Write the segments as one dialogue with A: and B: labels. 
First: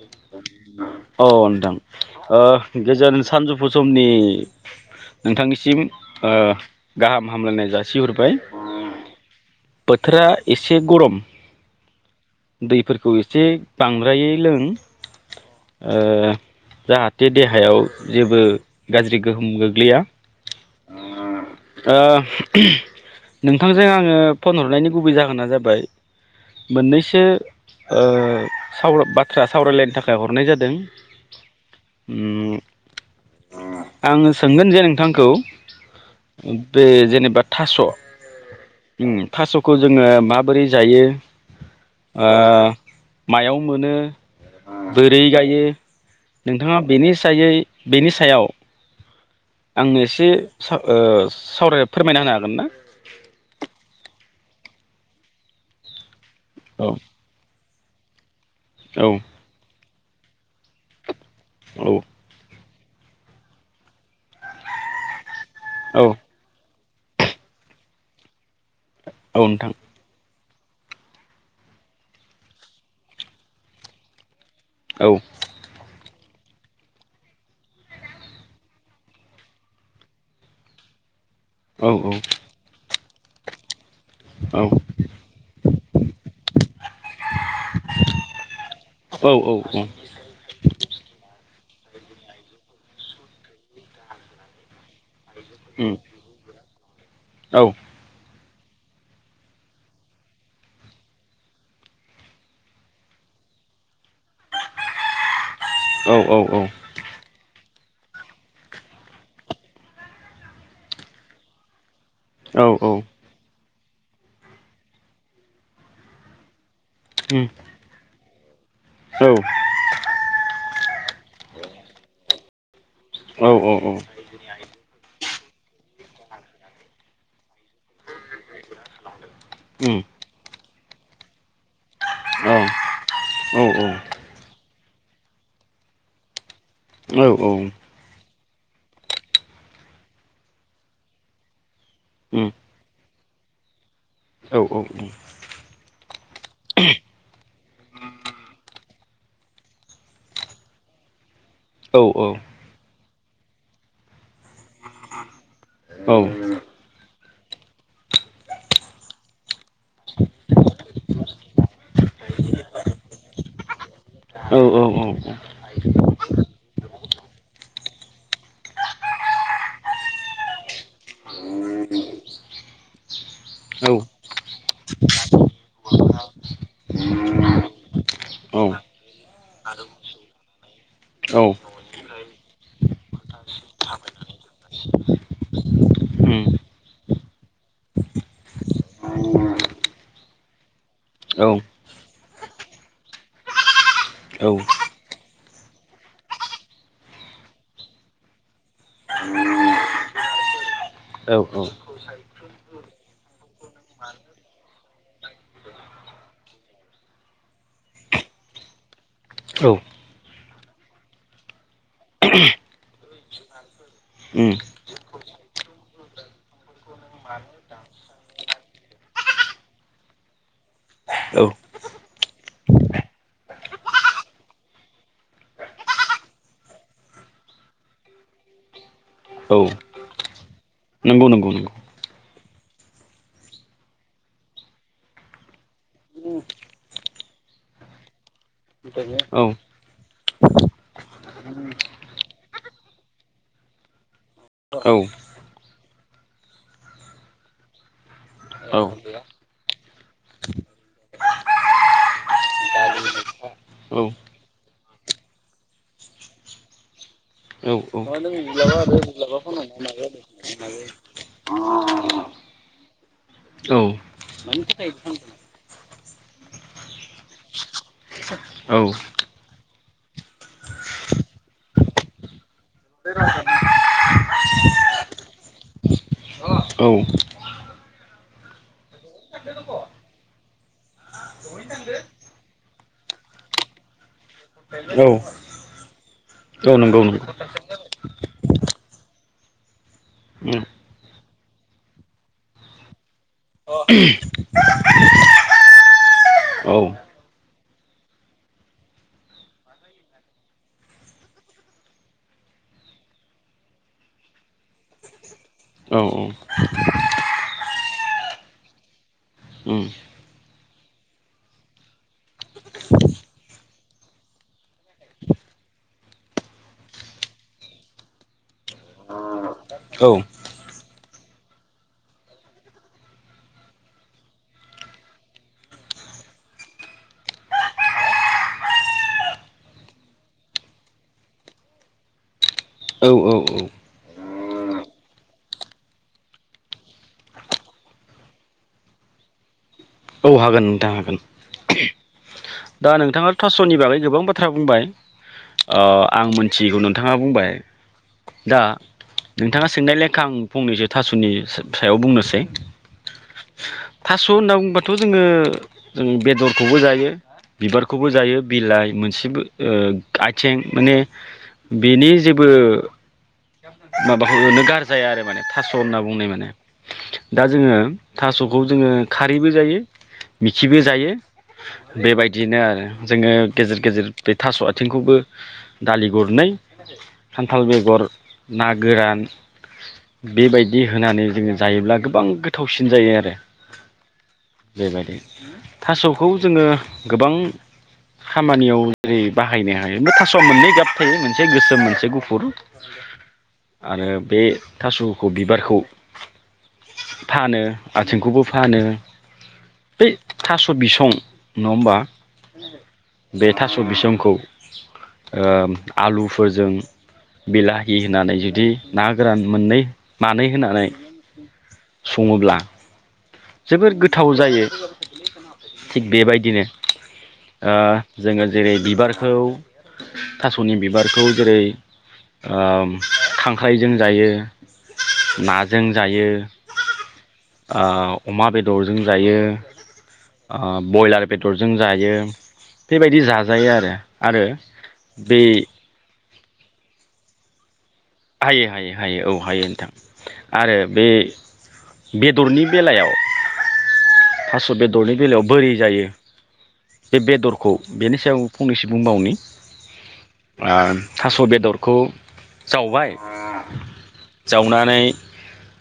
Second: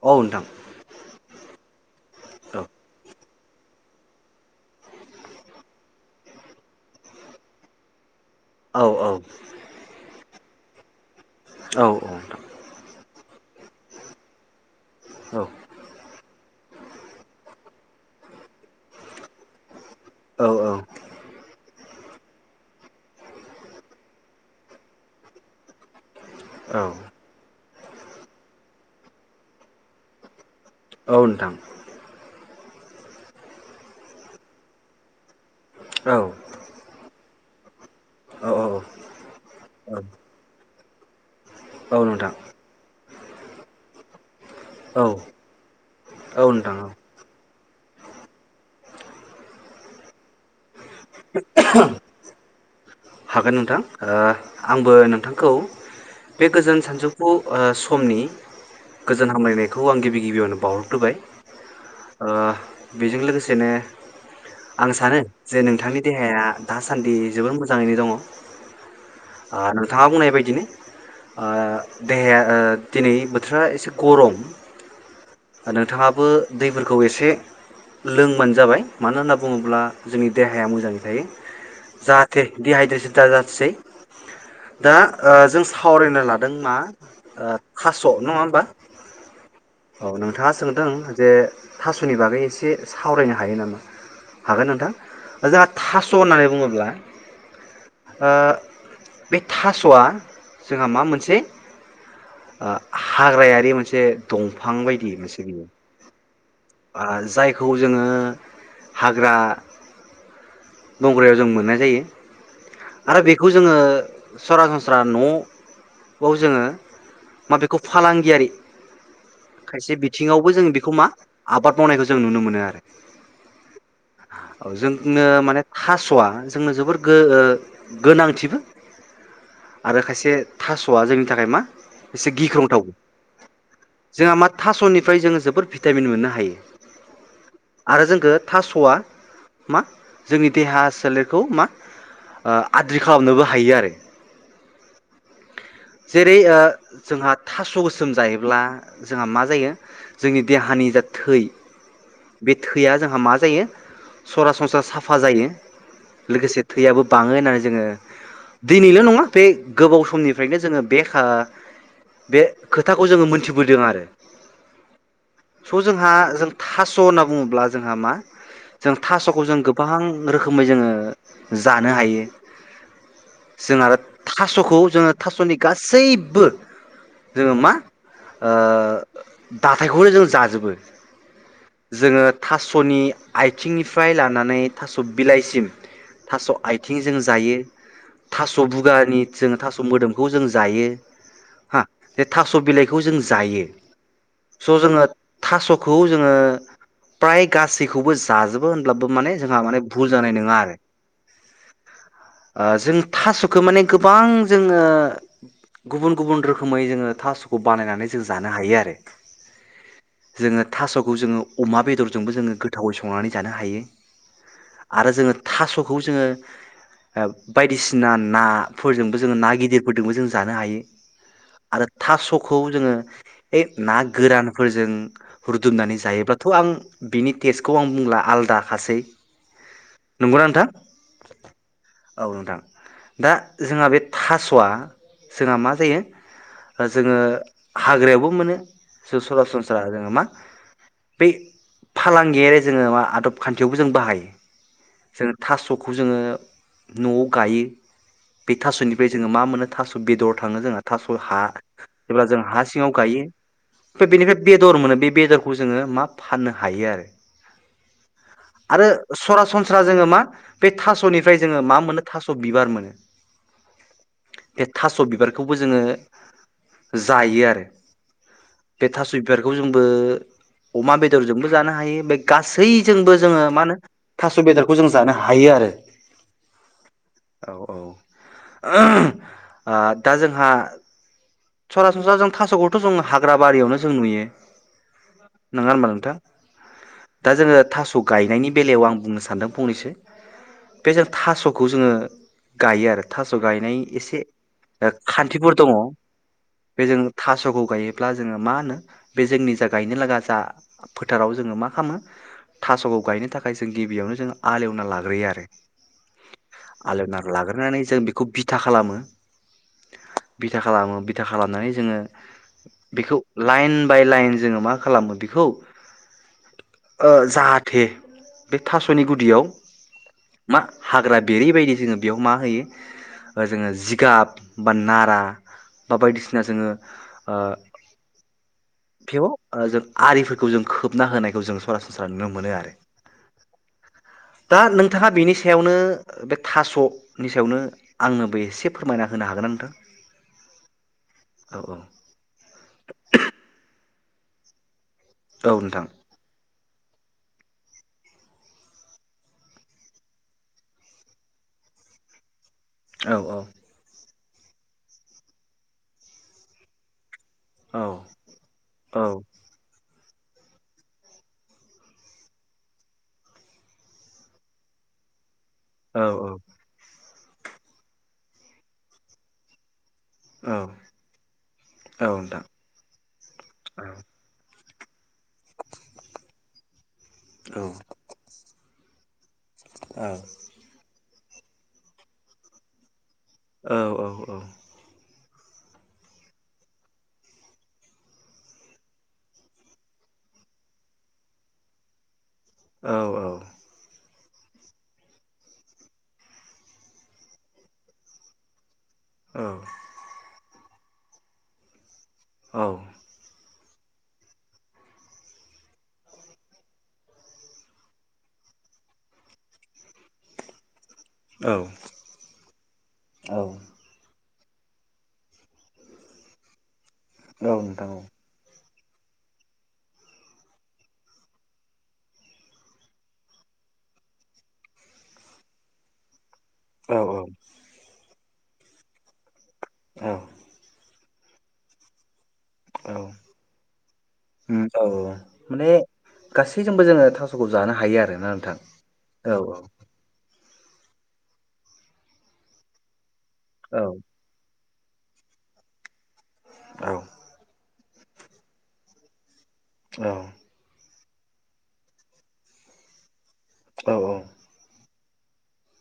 A: औ नोंथां
B: औ नोंथां ओ
A: औ
B: गोजोन सानजौ फु समनि नोंथांनिसिम ओ गाहाम हामलायनाय जासिहरबाय।
A: औ औ।
B: बोथोरा एसे गरम।
A: औ औ नोंथां।
B: जे बांद्रायै लों।
A: औ
B: ओ जाहाथे देहायाव जेबो गाज्रि गोहोम गोग्लैया।
A: औ औ।
B: ओ [unintelligible] नोंथांजों आङो फन हरनायनि गुबै जाहोना जाबाय
A: औ
B: मोननैसो ओ सावला बाथ्रा सावरायलायनो थाखाय हरनाय जादों। जों
A: औ नोंथां
B: उम। आङो सोंगोन जे नोंथांखौ
A: औ
B: बे जेनबा थास'
A: औ
B: उम थास'खौ जोङो माबोरै जायो? ओ
A: नोंथां
B: मायाव मोनो
A: औ
B: बोरै गायो?
A: औ नोंथां
B: नोंथाङा
A: औ
B: बेनि सायै बेनि सायाव आंनो एसे साव ओ सावराय फोरमायना होनो हागोन ना।
A: हागोन नोंथां ओ आंबो नोंथांखौ बे गोजोन
B: औ
A: सानजौखौ ओ स समनि
B: औ
A: गोजोन हामलायनाय बेखौ आं गिबि गिबियावनो बावहरग्रोबाय।
B: औ
A: ओ बेजों लोगोसेनो आं सानो जे नोंथांनि
B: औ
A: देहाया दासान्दि जोबोद मोजाङैनो दङ।
B: औ
A: ओ
B: नोंथां
A: नोंथाङा बुंनाय बायदि बिदिनो ओ देहाया ओ दिनै बोथोरा एसे गर'म।
B: औ
A: नोंथाङा बो दैफोरखौ एसे लोंबानो जाबाय मानो होनना बुङोब्ला जोंनि देहाया मोजाङै थायो।
B: औ
A: जाहाथे दिहायद्रेसन दाजाथोसै
B: औ
A: दा ओ जों सावरायनो लादों मा कास' नङा होमबा
B: औ औ
A: औ नोंथाङा सोंदों जे थास'नि बागै एसे सावरायनो हायो नामा हागोन नोंथां जोंहा
B: उम
A: थास' होननानै बुङोब्ला
B: औ।
A: ओ बे थास'आ जोंहा मा मोनसे ओ हाग्रायारि मोनसे दंफां बायदि मोनसे बियो।
B: औ औ औ उम
A: ओ जायख खौ जोङो हाग्रा बंग्रायाव जों मोननाय जायो।
B: औ औ।
A: आरो बेखौ जोङो सरासनस्रा न'आव जोङो मा बेखौ फालांगियारि खायसे बिथिङावबो जों बेखौ मा आबाद मावनायखौ जों नुनो मोनो आरो।
B: औ औ उम औ औ उम
A: जोंनो बे थास'आ जोंनो जोबोर गो ओ गोनांथिबो आरो खायसे थास'आ जोंनि थाखाय मा एसे
B: औ
A: गिख्रंथाव
B: औ औ
A: जोंहा मा थास'निफ्राय जोङो जोबोद भिटामिन मोननो हायो।
B: औ औ।
A: आरो जोंखो थास'आ मा जोंनि देहा सोलेरखौ मा ओ आद्रि खालामनोबो हायो आरो। जेरै ओ जोंहा थास' गोसोम जायोब्ला जोंहा मा जायो जोंनि देहानि जा थै
B: औ औ।
A: बे थैया जोंहा मा जायो? सरासनस्रा साफा जायो लोगोसे थैयाबो बाङो होननानै जोङो दिनैल' नङा बे गोबाव समनिफ्रायनो जोङो बे खा ओ बे खोथाखौ जोङो मोनथिबोदों आरो।
B: औ औ औ औ।
A: स' जोंहा जों थास' होनना बुंङोब्ला जोंहा मा जों थासखौ जों गोबां रोखोमै जोंङो जा नो हायो जों आरो थासखौ जोङो थास'नि गासैबो जोङो मा ओ
B: औ
A: दाथायखौनो जों जाजोबो
B: औ
A: जोङो थास'नि आइथिंनिफ्राय लानानै थास' बिलाइसिम
B: उम
A: थास' आइथिं जों जायो थास' बुगानि जों थास' मोदोमखौ जों जायो
B: औ
A: हो बे थास' बिलाइखौ जों जायो स' जोङो थास'खौ जोङो फ्राय गासैखौबो जाजोबो होनब्लाबो माने जोंहा माने भुल जानाय नङा आरो
B: औ
A: ओ जों थास'खौ माने गोबां जोङो गुबुन गुबुन रोखोमै जोङो थास'खौ बानायनानै जों जानो हायो आरो
B: औ
A: जोङो थास'खौ जोङो अमा बेदरजोंबो जोङो गोथावै संनानै जानो हायो
B: उम
A: आरो जोङो थास' खौ जोङो ओ बायदिसिना ना फोरजोंबो जोङो ना गिदिरफोरजोंबो जों जानो हायो
B: औ
A: आरो थास'खौ जोङो ए ना गोरानफोरजों रुदुमनानै जायोब्लाथ' आं बिनि टेस्टखौ आं बुंला आलादाखासै।
B: औ
A: नंगौना नोंथां?
B: नंगौ नंगौ नंगौ
A: औ नोंथां दा जोंहा बे थास'आ जोंहा मा जायो जोङो हाग्रायावबो मोनो जों
B: औ
A: सरासनस्रा जोङो मा बै फालांगियारि जोङो मा आदब खान्थियावबो जों बाहायो
B: औ
A: जों थास'खौ जोङो न'आव गायो बे
B: औ
A: थास'निफ्राय जोङो मा मोनो थास' बेदर थाङो जोंहा थास' हा जेब्ला जों हा सिङाव गायो ओमफ्राय बेनिफ्राय बेदर मोनो बे बेदरखौ जोङो मा फाननो हायो आरो
B: औ नंगौ उम औ उम औ
A: आरो सरासनस्रा जोङो मा बे थास'निफ्राय जोङो मा मोनो थास' बिबार मोनो बे थास' बिबारखौबो जोङो जायो आरो बे थास' बिबारखौ जोंबो अमा बेदरजोंबो जानो हायो बे गासैजोंबो जोङो मा होनो थास' बेदरखौ जों ज दानो हायो आरो
B: औ
A: औ औ, आ दा जोंहा सरासनस्रा जों थास'खौथ' जों हाग्रा बारियावनो जों नुयो नोङा होनबा नोंथां?
B: औ नंगौ।
A: दा जोङो थास' गायनायनि बेलायाव आं बुंनो सानदों फंनैसो बे जों थास'खौ जोङो गायो आरो थास' गायनायनि एसे खान्थिफोर दङ बे जोङो थास'खौ गायोब्ला जोङो मा होनो बे जोंनि जा गायनो लागा जा फोथाराव जोङो मा खालामो थास'खौ गायनो थाखाय जों गिबियावनो जों आलेवना लाग्रोयो आरो आलेवना लाग्रोनानै जों बेखौ बिथा खालामो बिथा खालामो था खालामनानै जोङो बेखौ लाइन बाय लाइन जोङो मा खालामो बेखौ ओ जाहाथे बे थास'नि गुदियाव मा हाग्रा बेरै बायदि जोङो बेयाव मा होयो जोङो जिगाब बा नारा बा बायदिसिना जोङो ओ बेव ओ जों आरिफोरखौ जों खोबना होनायखौ जों सरासनस्रा नुनो मोनो आरो दा नोंथाङा बेनि सायावनो बे थास'नि सायावनो आंनोबो एसे फोरमायना होनो हागोन ना नोंथां?
B: औ हागोन नोंथां हागोन।
A: औ औ
B: दा नोंथाङा थास'नि बागै गोबां बाथ्रा बुंबाय
A: औ
B: ओ
A: नोंथां
B: आं मिथिगौ नों नोंथाङा बुंबाय दा नोंथाङा सोंनाय लेखा आं फंनैसो थासुनि सायाव बुंनोसै
A: औ औ
B: थास' होनना बुंबाथ' जोङो जों बेदरखौबो जायो
A: औ
B: बिबारखौबो जायो बिलाइ मोनसेबो ओ आथिं माने बिनि जेबो माबाखौनो गार जाया आरो माने थास' होनना
A: औ
B: बुंनाय माने दा जोङो थास'खौ जोङो खारैबो जायो।
A: औ
B: मिखिबो जायो
A: नोंथां
B: बेबायदिनो आरो जोङो गेजेर
A: औ
B: गेजेर बे थास'आ थिंखौबो दालि गरनै
A: औ
B: खान्थाल बेगर ना गोरान
A: औ
B: बेबायदि होनानै जोङो जायोब्ला गोबां गोथावसिन जायो आरो
A: औ औ औ
B: बेबायदि थास'खौ जोङो गोबां खामानियाव जेरै बाहायनो हायो बे थास'आ मोननै गाब थायो मोनसे गोसोम मोनसे गुफुर
A: औ औ
B: ङो बे थास'खौ बिबारखौ फानो आथिंखौबो फानो
A: औ
B: बै थास' बिसं नङा होमबा बे थास' बिसंखौ ओ आलुफोरजों बिला हि होनानै जुदि ना गोरान मोननै मानै होनानै
A: औ
B: सङोब्ला
A: औ औ
B: जोबोद गोथ गोथाव जायो थिग बेबायदिनो ओ
A: नोंथां औ
B: जोङो जेरै बिबारखौ थास'नि बिबारखौ जेरै ओम खांख्राइजों जायो नाजों जायो
A: औ
B: [unintelligible] आव अमा बेदरजों जायो
A: औ
B: आह बइलार बेदरजों जायो।
A: औ
B: बेबायदि जाजायो आरो आरो
A: उम औ
B: बे
A: माने गासैजोंबो जोङो थास'खौ जानो हायो आरो
B: हायो हायो हायो औ हायो नोंथां। आरो बे बेदरनि बेलायाव
A: औ
B: थास' बेदरनि बेलायाव बोरै जायो
A: औ
B: बे बेदर खौ बेनि सायाव फंनैसो बुंबावनि
A: औ
B: आ थास' बेदरखौ जावबाय
A: औ औ
B: जावनानै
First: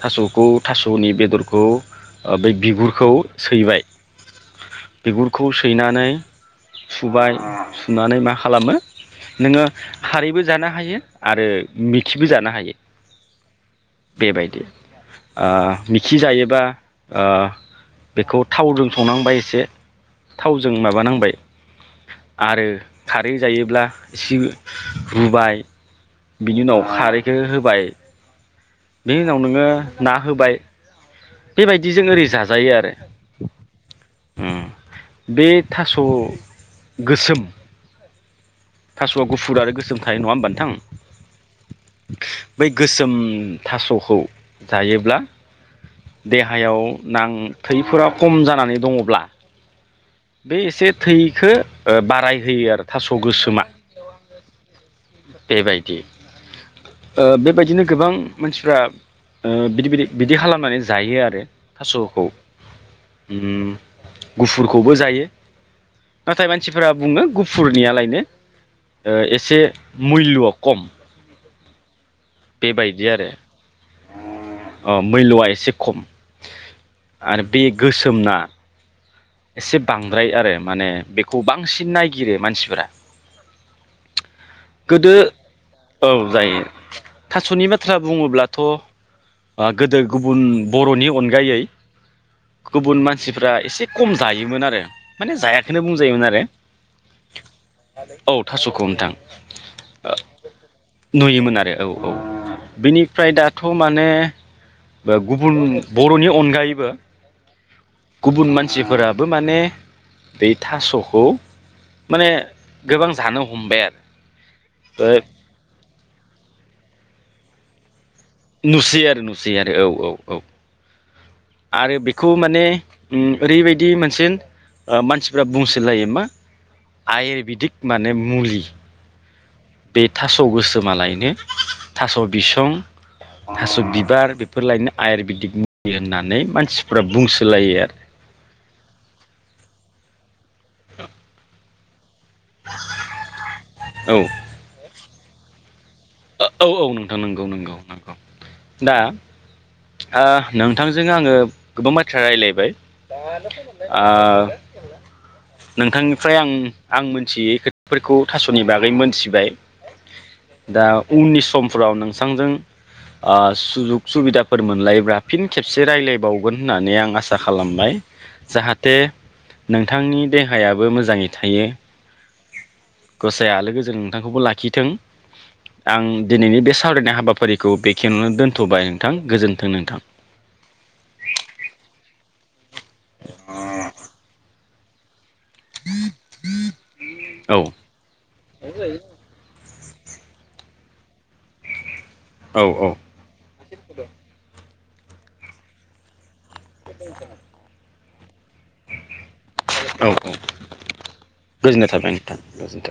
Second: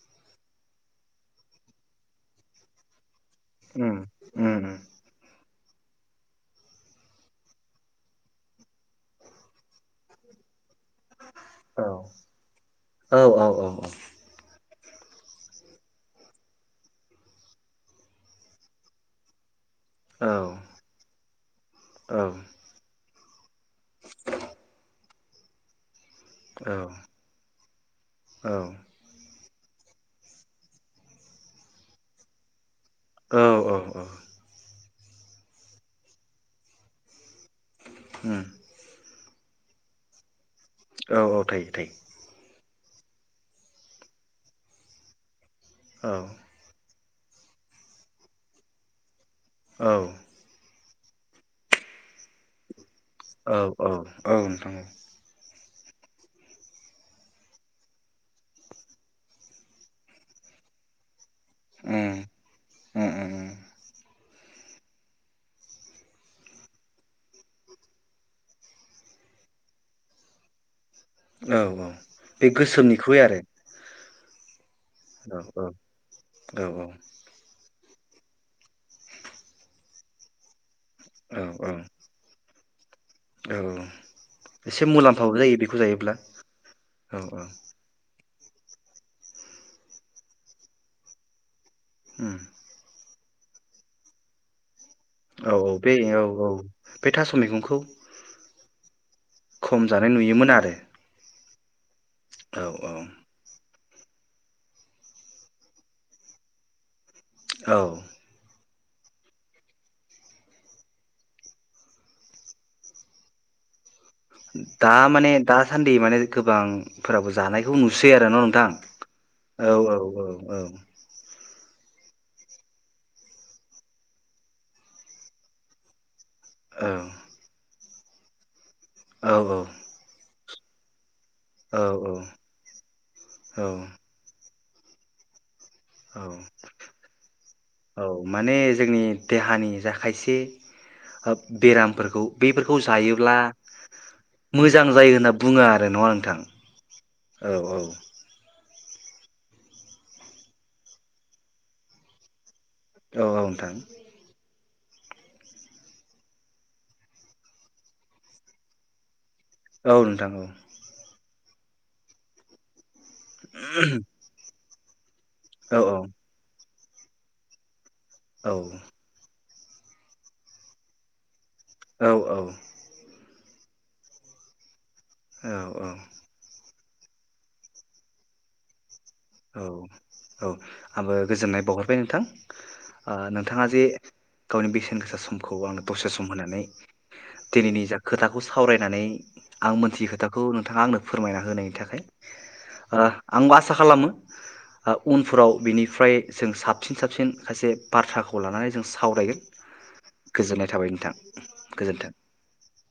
B: थास'खौ थास'नि बेदरखौ ओ बै बिगुरखौ सैबाय
A: उम उम उम
B: बिगुरखौ खौ सैनानै सुबाय सुनानै मा खालामो नोङो खारैबो जानो हायो आरो
A: औ
B: मिथिबो जानो हायो
A: औ औ औ
B: बेबायदि ओ मिखि जायोब्ला ओ बेखौ थावजों संनांबाय एसे
A: औ
B: थावजों माबानांबाय आरो खारै जायोब्ला एसे रुबाय बिनि
A: औ
B: उनाव खारैखौ होब बाय
A: औ
B: बे उनाव नोङो ना होबाय बेबायदिजों ओरै जाजायो आरो
A: औ औ औ
B: उम बे थास' गोसोम।
A: [unintelligible]
B: थास' गुुफुर आरो गोसोम थायो नङा होनबा नों
A: औ औ थायो थायो।
B: बै गोसोम थास'खौ जायोब्ला।
A: औ
B: देहायाव। नां थैफोरा खम जानानै दङब्ला।
A: औ।
B: बे एसे थैखो ओ बारायहोयो आरो। थास'
A: औ
B: गोसोमा
A: औ औ नोंथां।
B: बेबायदि ओ बेबायदिनो गोबां मानसिफ्रा ओ बिदि बिदि बिदि खालामनानै जायो आरो।
A: उम
B: थास'खौ उम। गुफुर खौबो जायो नाथाय मानसिफोरा बुङो गुफुरनियालायनो ओ एसे मुल्यआ खम।
A: औ औ बे गोसोमनिख्रुइ आरो।
B: अ
A: औ
B: मुल्यआ
A: औ
B: एसे खम
A: औ
B: आरो बे गोसोमना। एसे बांद्राय आरो। माने बेखौ
A: औ औ
B: बांसिन नायगिरो मानसि फोरा।
A: औ एसे मुलाम्फाबो जायो बेखौ
B: औ
A: जायोब्ला
B: जायो
A: औ औ
B: थ' आ गोदो गुबुन बर'नि अनगायै।
A: उम
B: गुबुन मान मानसिफ्रा एसे खम जायोमोन आरो माने
A: औ औ
B: जायाखोनो
A: बे औ
B: बुंजायोमोन आरो
A: औ बे थास' मैगंखौ
B: औ थास'खौ नोंथां
A: खम जानाय
B: ओ
A: नुयोमोन आरो
B: नुयोमोन आरो बे औ। औ
A: औ औ
B: बिनिफ्राय दाथ' खौ माने गुबुन बर'नि अनगायैबो
A: औ
B: गुबुन मानसिफोराबो माने बै थास'खौ माने गोबां जानो हमबाय आरो
A: दा माने दासान्दि माने गोबांफोराबो जानायखौ नु सै आरो न' नोंथां
B: नुसै आरो नुसै
A: औ
B: आरो
A: औ औ औ
B: आरो बेखौ माने उम ओरैबायदि मोनसे ओ मानसिफ्रा बुंसोलायो मा
A: औ
B: आयेरबिदिक माने मुलि
A: औ औ
B: स' गोसोमालायनो थास' बिसं,
A: औ
B: थास' बिबार, बे फोरलायनो आयुर्वेदिक मु मुलि
A: औ
B: होननानै मानसिफ्रा बुंसोलायो आरो।
A: औ माने जोंनि देहानि जा खायसे ओ बेरामफोरखौ बेफोरखौ जायोब्ला मोजां जायो होनना बुङो आ
B: ओ औ औ नोंथां नंगौ नंगौ नंगौ। दा ओ नोंथांजों आङो गोबां बाथ्रा रायलायबाय
A: औ नोंथां
B: आ नोंथांनिफ्राय आं आं मिथियै खोथाफोरखौ थासनि बागै मोनथिबाय।
A: औ नोंथां औ।
B: दा उननि समफोराव नोंसांजों आ सुजुख सुबिदा फोर मोनलायोब्ला फिन
A: औ
B: खेबसे
A: औ
B: रायलायबावगोन होननानै आं आसा खालामबाय।
A: औ
B: जाहाथे नोंथांनि देहायाबो मोजाङै थायो
A: औ औ।
B: गसाया आलो गोजोन नोंथांखौबो लाखिथों।
A: औ
B: आं दिनैनि बेस सावरायनाय हाबाफारिखौ बेखेयावनो दोनथबाय नोंथां
A: औ
B: गोजोन्थों नोंथां
A: औ आंबो गोजोननाय बावहरबाय नोंथां। ओ नोंथाङा जे गावनि बेसेन गोसा सम खौ आंनो दसे सम होनानै
B: औ
A: दिनैनि जा खोथाखौ सावरायनानै आं मोन थियि खोथाखौ नोंथाङा आंनो फोरमायना होनायनि थाखाय।
B: औ औ
A: ओ आंबो आसा खालामो ओ उनफोराव बिनिफ्राय जों साबसिन साबसिन खायसे बाथ्राखौ लानानै जों सावरायगोन
B: औ
A: गोजोननाय थाबाय नोंथां
B: गोजोननाय थाबाय
A: गोजोन्थों।
B: नोंथां गोजोन्थों